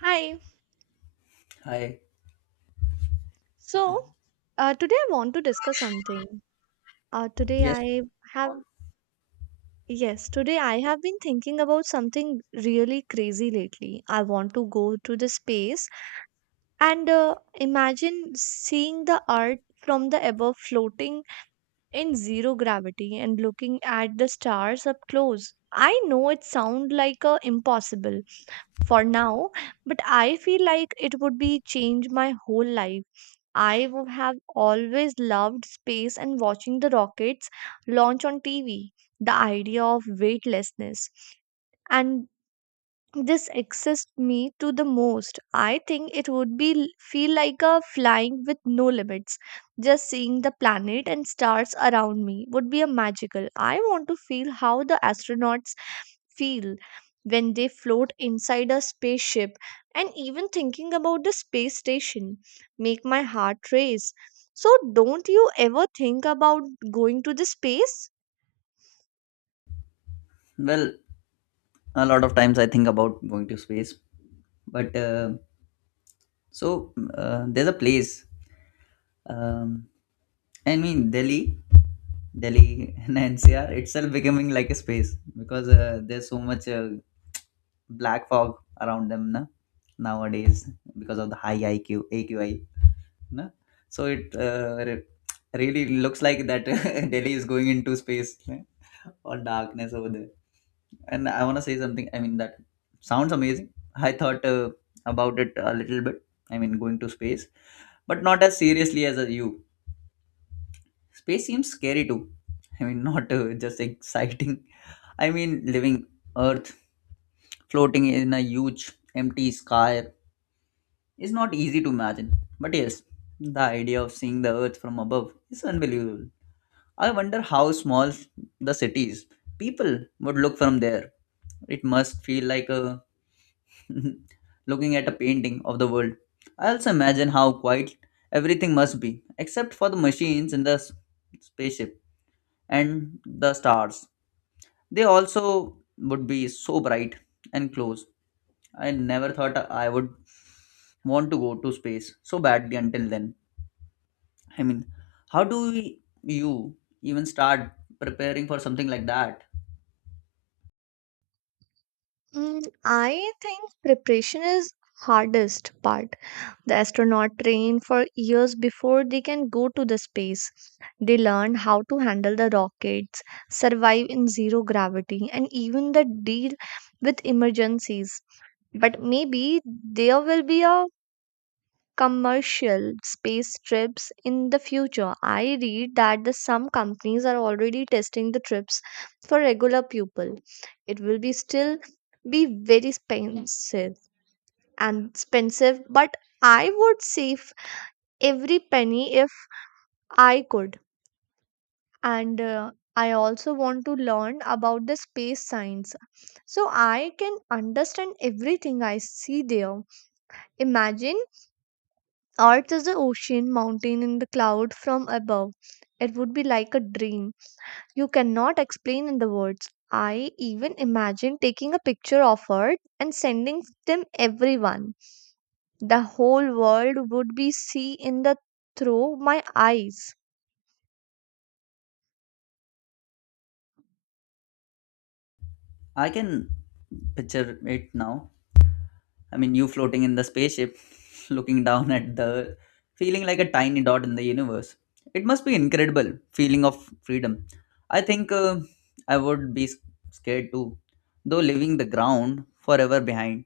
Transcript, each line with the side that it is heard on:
right: Hi.
left: Hi.
right: So, today I want to discuss something. Uh, today
left: Yes.
right: I have, yes, today I have been thinking about something really crazy lately. I want to go to the space and imagine seeing the Earth from the above floating in zero gravity and looking at the stars up close. I know it sounds like a impossible for now, but I feel like it would be change my whole life. I would have always loved space and watching the rockets launch on TV. The idea of weightlessness and this exists me to the most. I think it would be feel like a flying with no limits. Just seeing the planet and stars around me would be a magical. I want to feel how the astronauts feel when they float inside a spaceship, and even thinking about the space station make my heart race. So don't you ever think about going to the space?
left: Well, a lot of times I think about going to space, but so there's a place. Um, I mean, Delhi and NCR itself becoming like a space because there's so much black fog around them na, nowadays because of the high AQI. No? So it really looks like that. Delhi is going into space eh, or darkness over there. And I want to say something. I mean, that sounds amazing. I thought about it a little bit. I mean, going to space, but not as seriously as you. Space seems scary too. I mean, not just exciting. I mean, living Earth floating in a huge empty sky. It's not easy to imagine, but yes, the idea of seeing the earth from above is unbelievable. I wonder how small the cities people would look from there. It must feel like a looking at a painting of the world. I also imagine how quiet everything must be, except for the machines in the spaceship and the stars. They also would be so bright and close. I never thought I would want to go to space so badly until then. I mean, how do we, you even start preparing for something like that?
right: I think preparation is hardest part. The astronaut train for years before they can go to the space. They learn how to handle the rockets, survive in zero gravity, and even the deal with emergencies. But maybe there will be a commercial space trips in the future. I read that the some companies are already testing the trips for regular people. It will be still be very expensive and expensive, but I would save every penny if I could. And I also want to learn about the space science so I can understand everything I see there. Imagine Earth is an ocean mountain in the cloud from above. It would be like a dream. You cannot explain in the words. I even imagine taking a picture of Earth and sending them everyone. The whole world would be see in the through my eyes.
left: I can picture it now. I mean, you floating in the spaceship, looking down at the, feeling like a tiny dot in the universe. It must be incredible feeling of freedom. I think I would be scared too, though leaving the ground forever behind.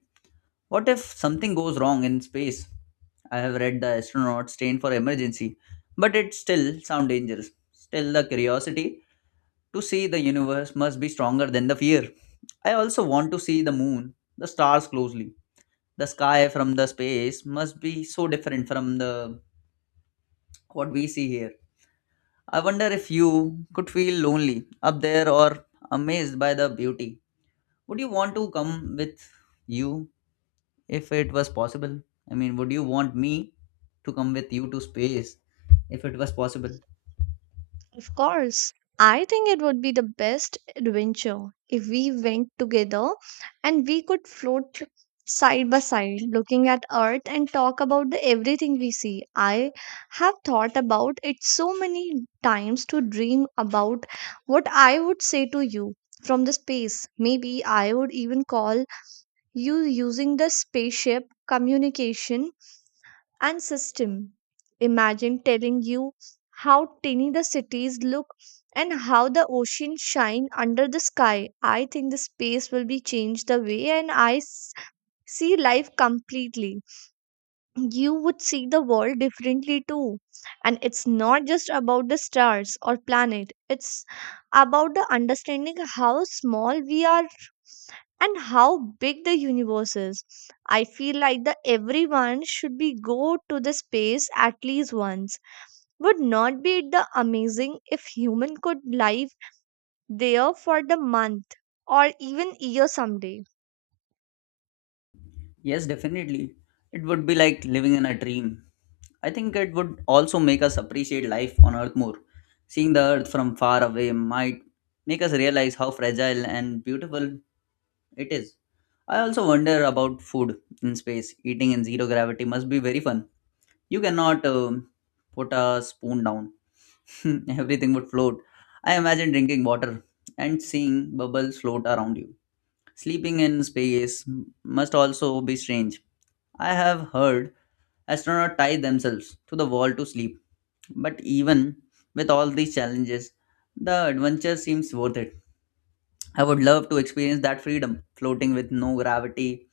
left: What if something goes wrong in space? I have read the astronaut train for emergency, but it still sounds dangerous. Still, the curiosity to see the universe must be stronger than the fear. I also want to see the moon, the stars closely. The sky from the space must be so different from the what we see here. I wonder if you could feel lonely up there or amazed by the beauty. Would you want to come with you if it was possible? I mean, would you want me to come with you to space if it was possible?
right: Of course, I think it would be the best adventure if we went together, and we could float side by side looking at earth and talk about the everything we see. I have thought about it so many times to dream about what I would say to you from the space. Maybe I would even call you using the spaceship communication and system. Imagine telling you how tiny the cities look and how the ocean shine under the sky. I think the space will be changed the way, and I see life completely. You would see the world differently too, and it's not just about the stars or planet, it's about the understanding how small we are and how big the universe is. I feel like the everyone should be go to the space at least once. Would not be it the amazing if human could live there for the month or even year someday?
left: Yes, definitely. It would be like living in a dream. I think it would also make us appreciate life on Earth more. Seeing the Earth from far away might make us realize how fragile and beautiful it is. I also wonder about food in space. Eating in zero gravity must be very fun. You cannot put a spoon down, everything would float. I imagine drinking water and seeing bubbles float around you. Sleeping in space must also be strange. I have heard astronauts tie themselves to the wall to sleep. But even with all these challenges, the adventure seems worth it. I would love to experience that freedom, floating with no gravity.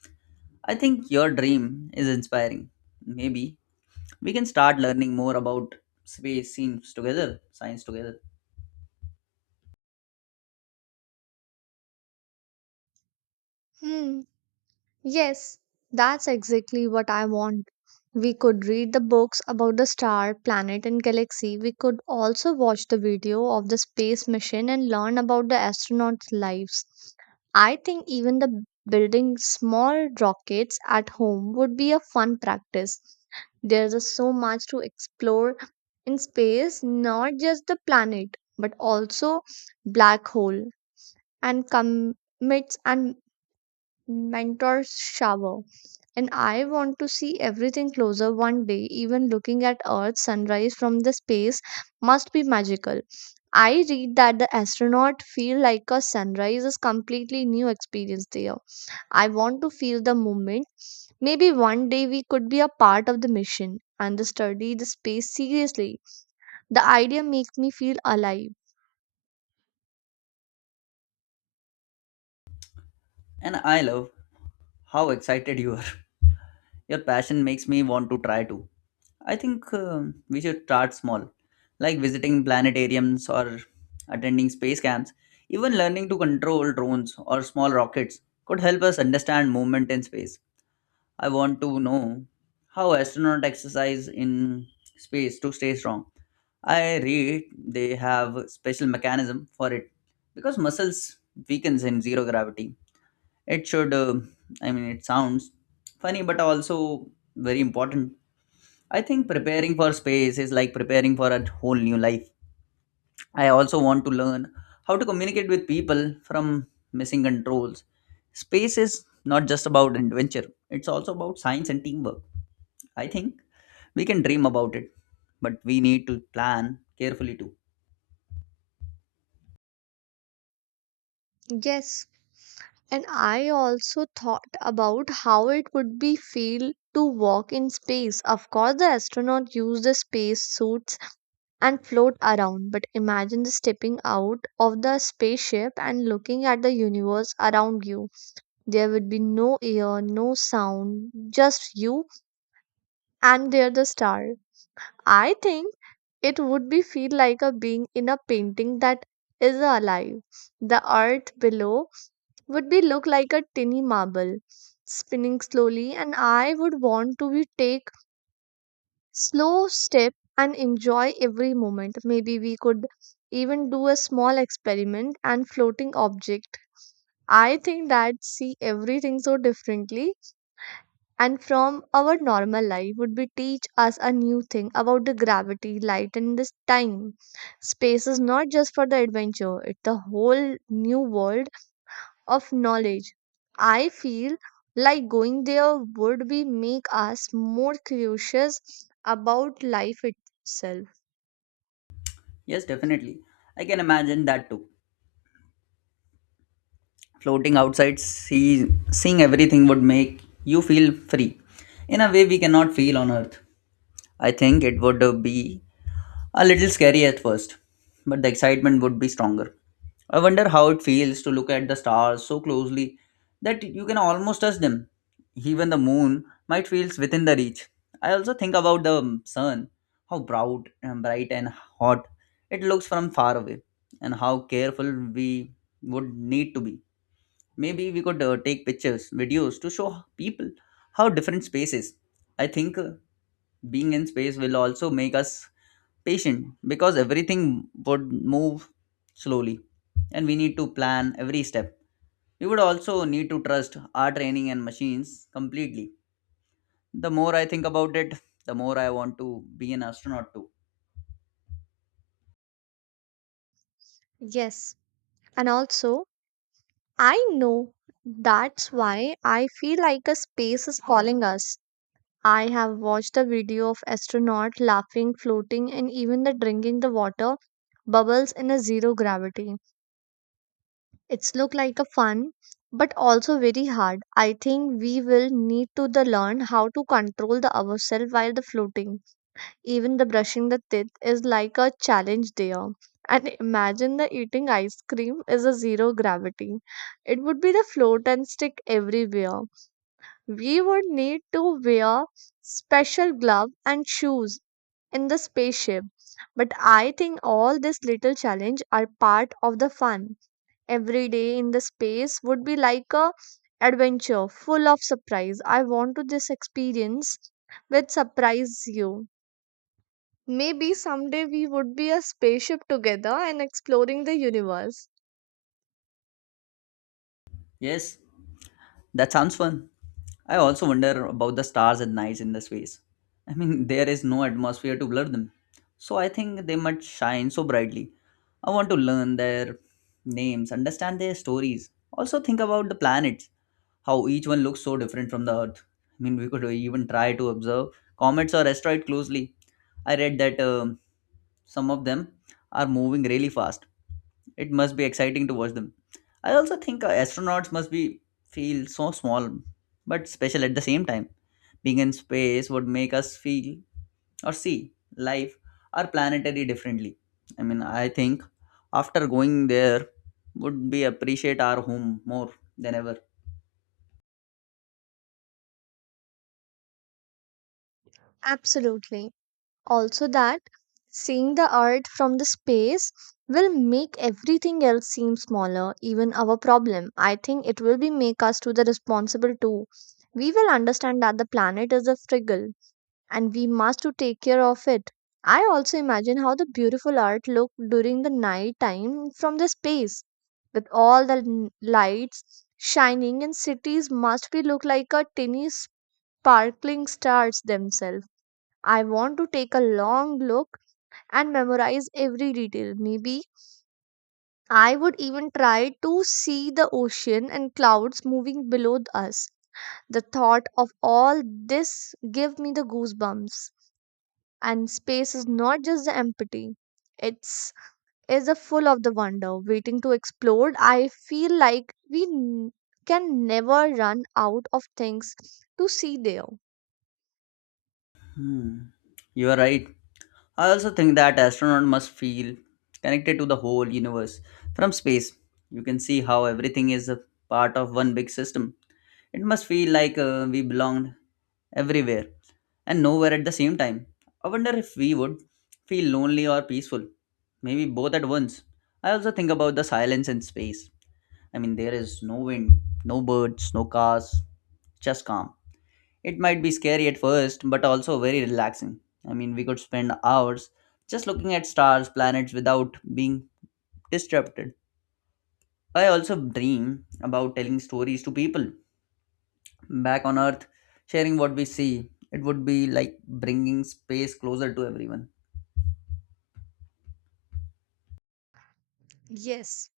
left: I think your dream is inspiring. Maybe we can start learning more about space scenes together, science together.
right: Hmm. Yes, that's exactly what I want. We could read the books about the star, planet, and galaxy. We could also watch the video of the space mission and learn about the astronauts' lives. I think even the building small rockets at home would be a fun practice. There's just so much to explore in space, not just the planet, but also black hole and comets and mentor's shower. And I want to see everything closer one day. Even looking at Earth's sunrise from the space must be magical. I read that the astronaut feel like a sunrise is completely new experience there. I want to feel the moment. Maybe one day we could be a part of the mission and study the space seriously. The idea makes me feel alive.
left: And I love how excited you are. Your passion makes me want to try too. I think we should start small, like visiting planetariums or attending space camps. Even learning to control drones or small rockets could help us understand movement in space. I want to know how astronauts exercise in space to stay strong. I read they have special mechanism for it because muscles weakens in zero gravity. It should, uh, I mean, it sounds funny but also very important. I think preparing for space is like preparing for a whole new life. I also want to learn how to communicate with people from missing controls. Space is not just about adventure, it's also about science and teamwork. I think we can dream about it, but we need to plan carefully too.
right: Yes, and I also thought about how it would be feel to walk in space. Of course, the astronaut use the space suits and float around, but imagine the stepping out of the spaceship and looking at the universe around you. There would be no air, no sound, just you and there the star. I think it would be feel like a being in a painting that is alive. The earth below would be look like a tiny marble spinning slowly, and I would want to be take slow step and enjoy every moment. Maybe we could even do a small experiment and floating object. I think that see everything so differently and from our normal life would be teach us a new thing about the gravity light, and this time space is not just for the adventure, it's the whole new world of knowledge. I feel like going there would be make us more curious about life itself.
left: Yes, definitely. I can imagine that too. Floating outside, seeing everything would make you feel free in a way we cannot feel on earth. I think it would be a little scary at first, but the excitement would be stronger. I wonder how it feels to look at the stars so closely that you can almost touch them. Even the moon might feel within the reach. I also think about the sun, how bright and hot it looks from far away, and how careful we would need to be. Maybe we could take pictures, videos to show people how different space is. I think being in space will also make us patient because everything would move slowly and we need to plan every step. We would also need to trust our training and machines completely. The more I think about it, the more I want to be an astronaut too.
right: Yes, and also I know that's why I feel like a space is calling us. I have watched a video of astronaut laughing, floating, and even the drinking the water bubbles in a zero gravity. It's look like a fun but also very hard. I think we will need to the learn how to control the ourselves while the floating. Even the brushing the teeth is like a challenge there. And imagine the eating ice cream is a zero gravity. It would be the float and stick everywhere. We would need to wear special glove and shoes in the spaceship. But I think all this little challenge are part of the fun. Every day in the space would be like a adventure full of surprise. I want to this experience which surprise you. Maybe someday we would be a spaceship together and exploring the universe.
left: Yes, that sounds fun. I also wonder about the stars at night in the space. I mean, there is no atmosphere to blur them, so I think they must shine so brightly. I want to learn their names, understand their stories. Also think about the planets, how each one looks so different from the Earth. I mean, we could even try to observe comets or asteroids closely. I read that some of them are moving really fast. It must be exciting to watch them. I also think astronauts must be feel so small but special at the same time. Being in space would make us feel or see life or planetary differently. I mean, I think after going there would be appreciate our home more than ever.
right: Absolutely. Also that seeing the earth from the space will make everything else seem smaller, even our problem. I think it will be make us to the responsible too. We will understand that the planet is a fragile and we must to take care of it. I also imagine how the beautiful art looked during the night time from the space with all the lights shining, and cities must be look like a tiny sparkling stars themselves. I want to take a long look and memorize every detail. Maybe I would even try to see the ocean and clouds moving below us. The thought of all this give me the goosebumps. And space is not just the empty, it's is a full of the wonder waiting to explode. I feel like we can never run out of things to see there.
left: Hmm. You are right. I also think that astronauts must feel connected to the whole universe from space. You can see how everything is a part of one big system. It must feel like we belong everywhere and nowhere at the same time. I wonder if we would feel lonely or peaceful, maybe both at once. I also think about the silence in space. I mean, there is no wind, no birds, no cars, just calm. It might be scary at first, but also very relaxing. I mean, we could spend hours just looking at stars, planets without being disrupted. I also dream about telling stories to people back on Earth, sharing what we see. It would be like bringing space closer to everyone.
right: Yes,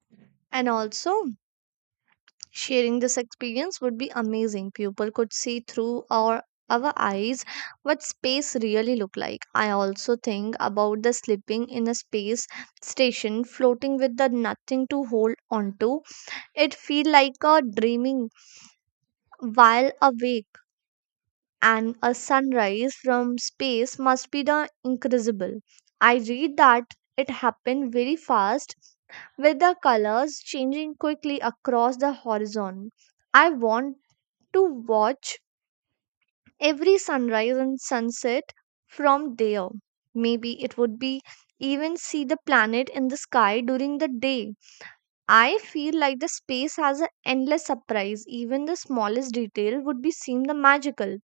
right: and also sharing this experience would be amazing. People could see through our eyes what space really look like. I also think about the sleeping in a space station floating with the nothing to hold onto. It feel like a dreaming while awake. And a sunrise from space must be the incredible. I read that it happened very fast with the colors changing quickly across the horizon. I want to watch every sunrise and sunset from there. Maybe it would be even see the planet in the sky during the day. I feel like the space has an endless surprise. Even the smallest detail would be seem the magical.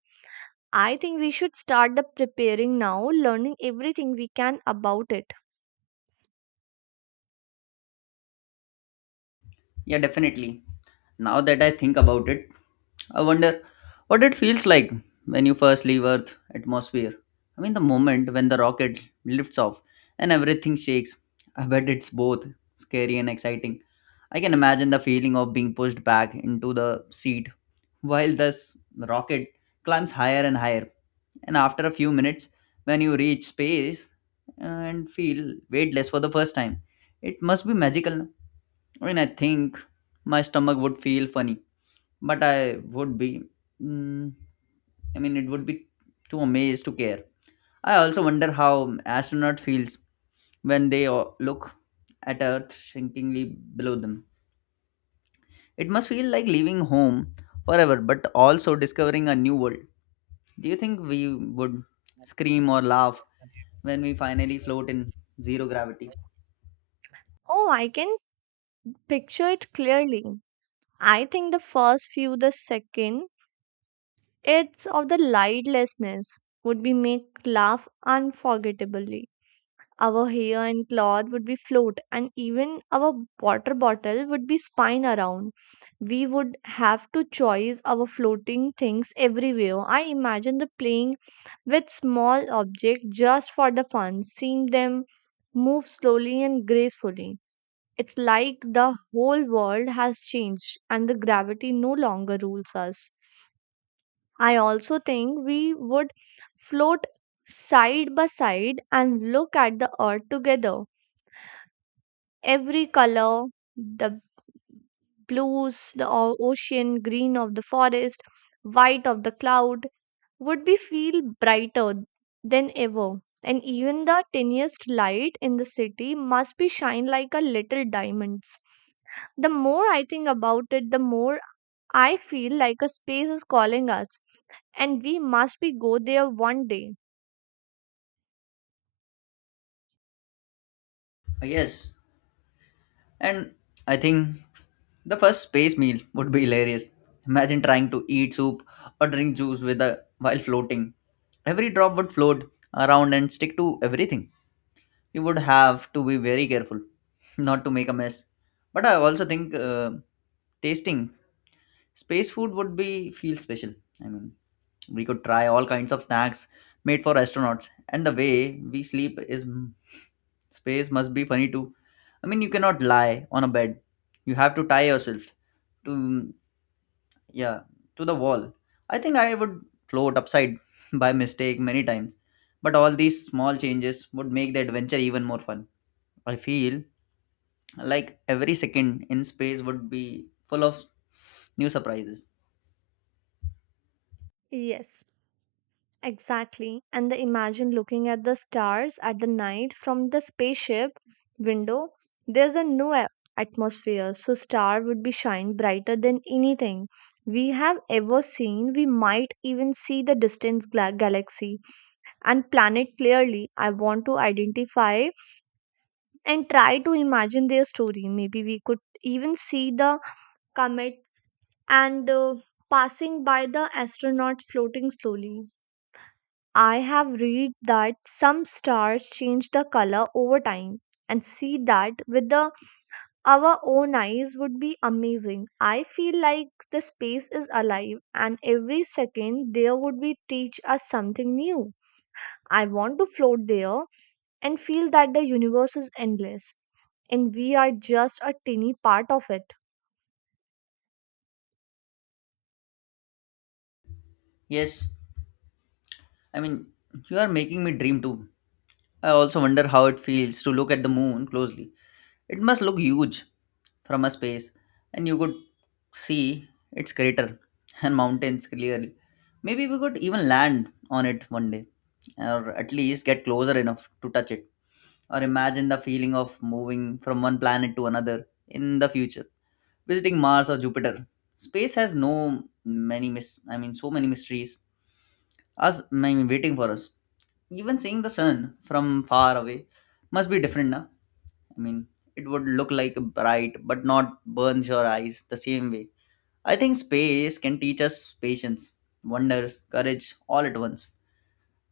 right: I think we should start the preparing now, learning everything we can about it.
left: Yeah, definitely. Now that I think about it, I wonder what it feels like when you first leave Earth atmosphere. I mean, the moment when the rocket lifts off and everything shakes, I bet it's both scary and exciting. I can imagine the feeling of being pushed back into the seat while this rocket climbs higher and higher. And after a few minutes, when you reach space and feel weightless for the first time, it must be magical. I mean, I think my stomach would feel funny, but I would be. mm, I mean, it would be too amazed to care. I also wonder how astronaut feels when they o- look at Earth sinkingly below them. It must feel like leaving home forever, but also discovering a new world. Do you think we would scream or laugh when we finally float in zero gravity?
right: Oh, I can picture it clearly. I think the first few, the second, it's of the lightlessness would be make laugh unforgettably. Our hair and cloth would be float, and even our water bottle would be spin around. We would have to choice our floating things everywhere. I imagine the playing with small objects just for the fun, seeing them move slowly and gracefully. It's like the whole world has changed and the gravity no longer rules us. I also think we would float side by side and look at the earth together. Every color, the blues, the ocean, green of the forest, white of the cloud, would be feel brighter than ever, and even the tiniest light in the city must be shine like a little diamonds. The more I think about it, the more I feel like a space is calling us, and we must be go there one day.
left: Yes, and I think the first space meal would be hilarious. Imagine trying to eat soup or drink juice with a while floating. Every drop would float around and stick to everything. You would have to be very careful not to make a mess. But I also think tasting space food would be feel special. I mean, we could try all kinds of snacks made for astronauts, and the way we sleep is space must be funny too. I mean, you cannot lie on a bed. You have to tie yourself to yeah to the wall. I think I would float upside by mistake many times, but all these small changes would make the adventure even more fun. I feel like every second in space would be full of new surprises.
right: Yes. Exactly. And the imagine looking at the stars at the night from the spaceship window. There's a no atmosphere, so star would be shine brighter than anything we have ever seen. We might even see the distant galaxy and planet clearly. I want to identify and try to imagine their story. Maybe we could even see the comets and passing by the astronaut floating slowly. I have read that some stars change the color over time, and see that with the our own eyes would be amazing. I feel like the space is alive and every second there would be teach us something new. I want to float there and feel that the universe is endless and we are just a tiny part of it.
left: Yes, I mean you are making me dream too. I also wonder how it feels to look at the moon closely. It must look huge from a space, and you could see its crater and mountains clearly. Maybe we could even land on it one day, or at least get closer enough to touch it, or imagine the feeling of moving from one planet to another in the future, visiting Mars or Jupiter. Space has no many mis- I mean so many mysteries us I mean, waiting for us. Even seeing the sun from far away must be different now. I mean, it would look like bright but not burns your eyes the same way. I think space can teach us patience, wonder, courage all at once.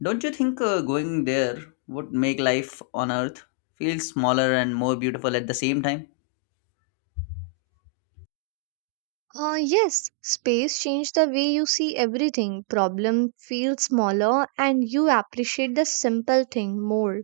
left: Don't you think going there would make life on Earth feel smaller and more beautiful at the same time?
right: Yes, space changed the way you see everything. Problem feels smaller and you appreciate the simple thing more.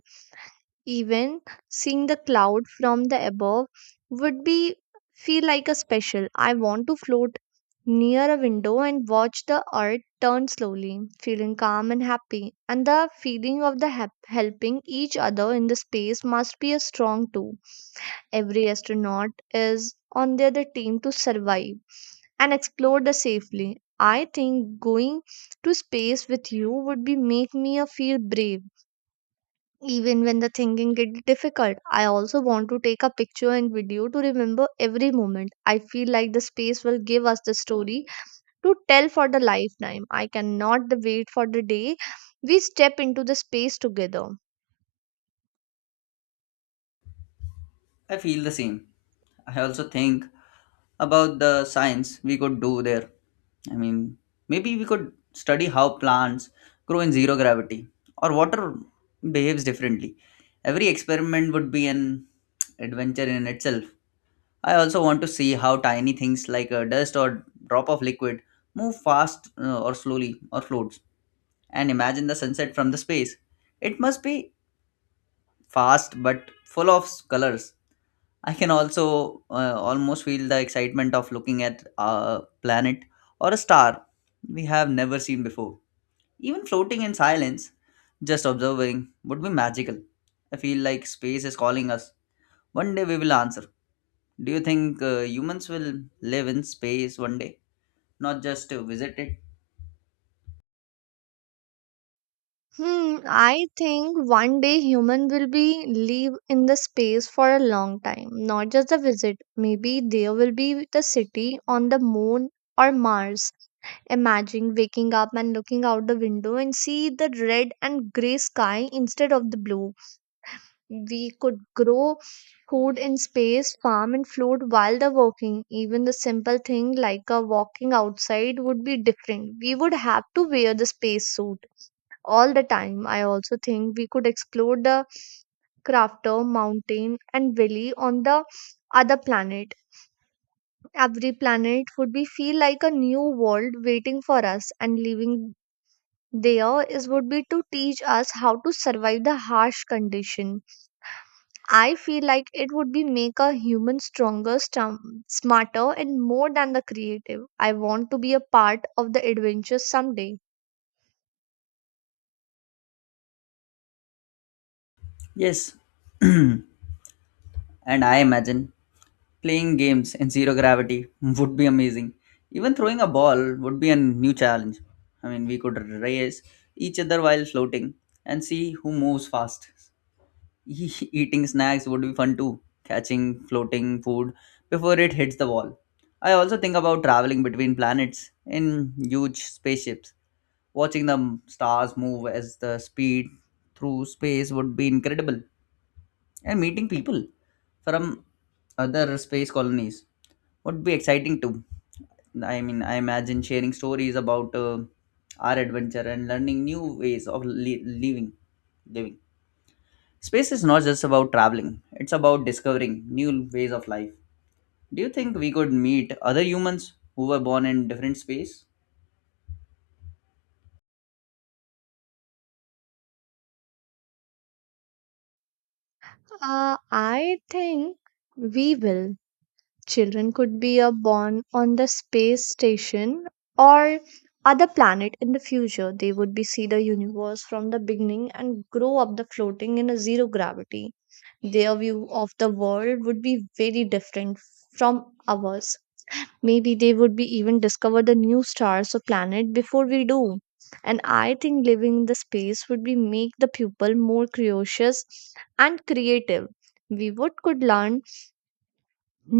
right: Even seeing the cloud from the above would be feel like a special. I want to float near a window and watch the earth turn slowly, feeling calm and happy. And the feeling of the hap helping each other in the space must be a strong too. Every astronaut is on the team to survive and explore the safely. I think going to space with you would be make me a feel brave even when the thinking gets difficult. I also want to take a picture and video to remember every moment. I feel like the space will give us the story to tell for the lifetime. I cannot the wait for the day we step into the space together.
left: I feel the same. I also think about the science we could do there. I mean, maybe we could study how plants grow in zero gravity or water behaves differently. Every experiment would be an adventure in itself. I also want to see how tiny things like a dust or drop of liquid move fast or slowly or floats and imagine the sunset from the space. It must be fast but full of colors. I can also almost feel the excitement of looking at a planet or a star we have never seen before. Even floating in silence, just observing would be magical. I feel like space is calling us. One day we will answer. Do you think humans will live in space one day, not just to visit it?
right: Hmm, I think one day human will be live in the space for a long time, not just a visit. Maybe there will be the city on the moon or Mars. Imagine waking up and looking out the window and see the red and gray sky instead of the blue. We could grow food in space, farm and float while they're working. Even the simple thing like a walking outside would be different. We would have to wear the space suit all the time. I also think we could explore the crafter mountain, and valley on the other planet. Every planet would be feel like a new world waiting for us, and living there is would be to teach us how to survive the harsh condition. I feel like it would be make a human stronger, smarter, and more than the creative. I want to be a part of the adventure someday.
left: Yes. And I imagine playing games in zero gravity would be amazing. Even throwing a ball would be a new challenge. I mean, we could race each other while floating and see who moves fast. Eating snacks would be fun too, catching floating food before it hits the wall. I also think about traveling between planets in huge spaceships. Watching the stars move as the speed through space would be incredible, and meeting people from other space colonies would be exciting too. I mean, I imagine sharing stories about our adventure and learning new ways of living. Living. Space is not just about traveling; it's about discovering new ways of life. Do you think we could meet other humans who were born in different space?
right: I think we will. Children could be a born on the space station or other planet in the future. They would be see the universe from the beginning and grow up the floating in a zero gravity. Their view of the world would be very different from ours. Maybe they would be even discover the new stars or planet before we do. And I think living in the space would be make the pupil more curious and creative. We would could learn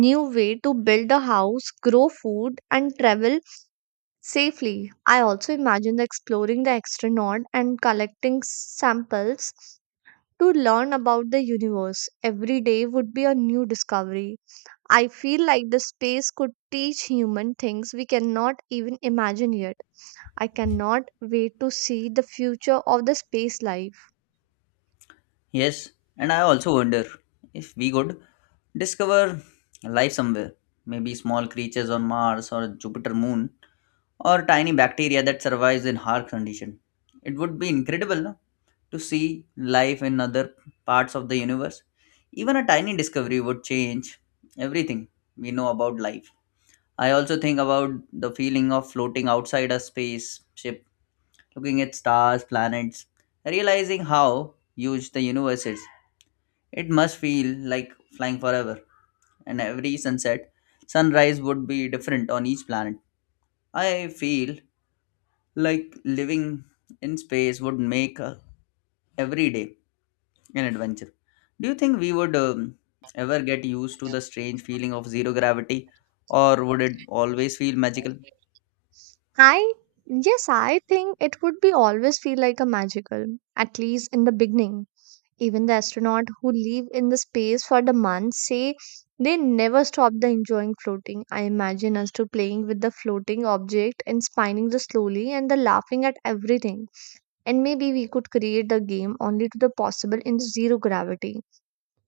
right: new way to build a house, grow food, and travel safely. I also imagine the exploring the extronaut and collecting samples to learn about the universe. Every day would be a new discovery. I feel like the space could teach human things we cannot even imagine yet. I cannot wait to see the future of the space life.
left: Yes, and I also wonder if we could discover life somewhere. Maybe small creatures on Mars or Jupiter moon, or tiny bacteria that survives in harsh condition. It would be incredible, no? To see life in other parts of the universe. Even a tiny discovery would change everything we know about life. I also think about the feeling of floating outside a spaceship, looking at stars, planets, realizing how huge the universe is. It must feel like flying forever, and every sunset, sunrise would be different on each planet. I feel like living in space would make every day an adventure. Do you think we would ever get used to the strange feeling of zero gravity, or would it always feel magical?
right: I Yes, I think it would be always feel like a magical, at least in the beginning. Even the astronauts who live in the space for the months say they never stop the enjoying floating. I imagine us to playing with the floating object and spinning the slowly and the laughing at everything. And maybe we could create the game only to the possible in zero gravity.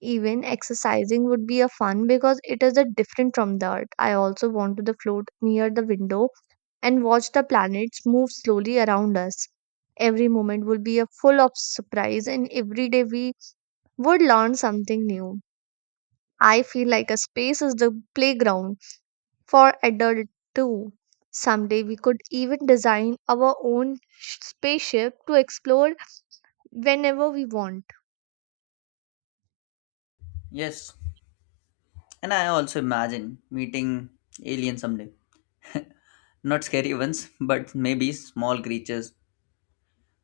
right: Even exercising would be a fun because it is a different from the earth. I also want to the float near the window and watch the planets move slowly around us. Every moment will be a full of surprise, and every day we would learn something new. I feel like a space is the playground for adult too. Someday we could even design our own spaceship to explore whenever we want.
left: Yes, and I also imagine meeting aliens someday. Not scary ones, but maybe small creatures.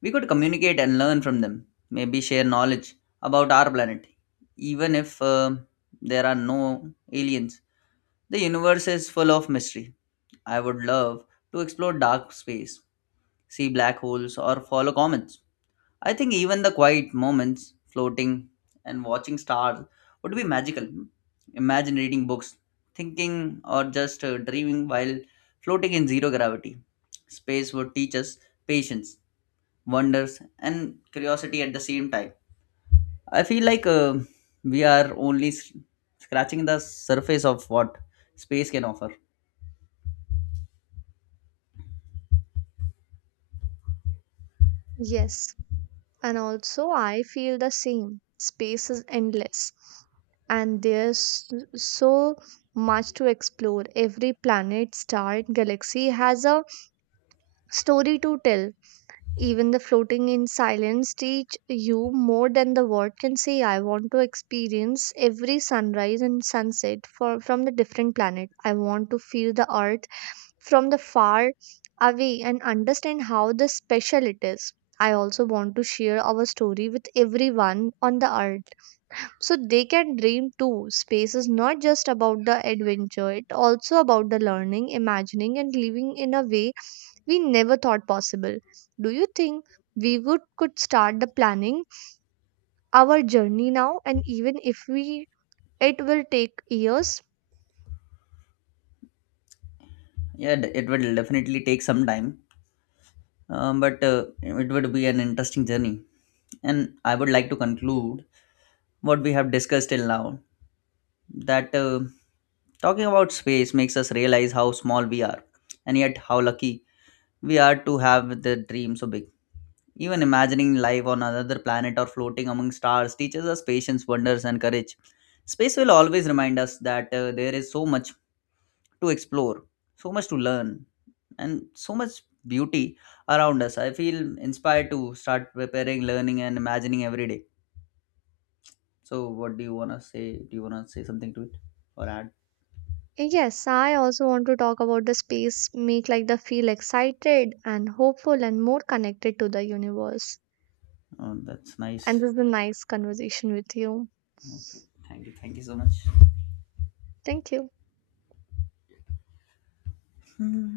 left: We could communicate and learn from them, maybe share knowledge about our planet. Even if there are no aliens, the universe is full of mystery. I would love to explore dark space, see black holes, or follow comets. I think even the quiet moments, floating and watching stars, would be magical. Imagine reading books, thinking, or just dreaming while floating in zero gravity. Space would teach us patience, wonders, and curiosity at the same time. I feel like we are only scratching the surface of what space can offer.
right: Yes, and also I feel the same. Space is endless and there's so much to explore. Every planet, star, and galaxy has a story to tell. Even the floating in silence teach you more than the word can say. I want to experience every sunrise and sunset from the different planet. I want to feel the earth from the far away and understand how the special it is. I also want to share our story with everyone on the earth so they can dream too. Space is not just about the adventure, it also about the learning, imagining and living in a way we never thought possible. Do you think we would could start the planning our journey now, and even if we it will take years?
left: Yeah, it will definitely take some time. But it would be an interesting journey. And I would like to conclude what we have discussed till now, that talking about space makes us realize how small we are and yet how lucky we are to have the dream so big. Even imagining life on another planet or floating among stars teaches us patience, wonders, and courage. Space will always remind us that there is so much to explore, so much to learn, and so much beauty around us. I feel inspired to start preparing, learning, and imagining every day. So, what do you want to say? Do you want to say something to it or add?
right: Yes, I also want to talk about the space make like the feel excited and hopeful and more connected to the universe.
left: Oh, that's
right: And
left: nice.
right: this is a nice conversation with you.
left: Okay. Thank you. Thank you so much.
right: Thank you.
left: Hmm.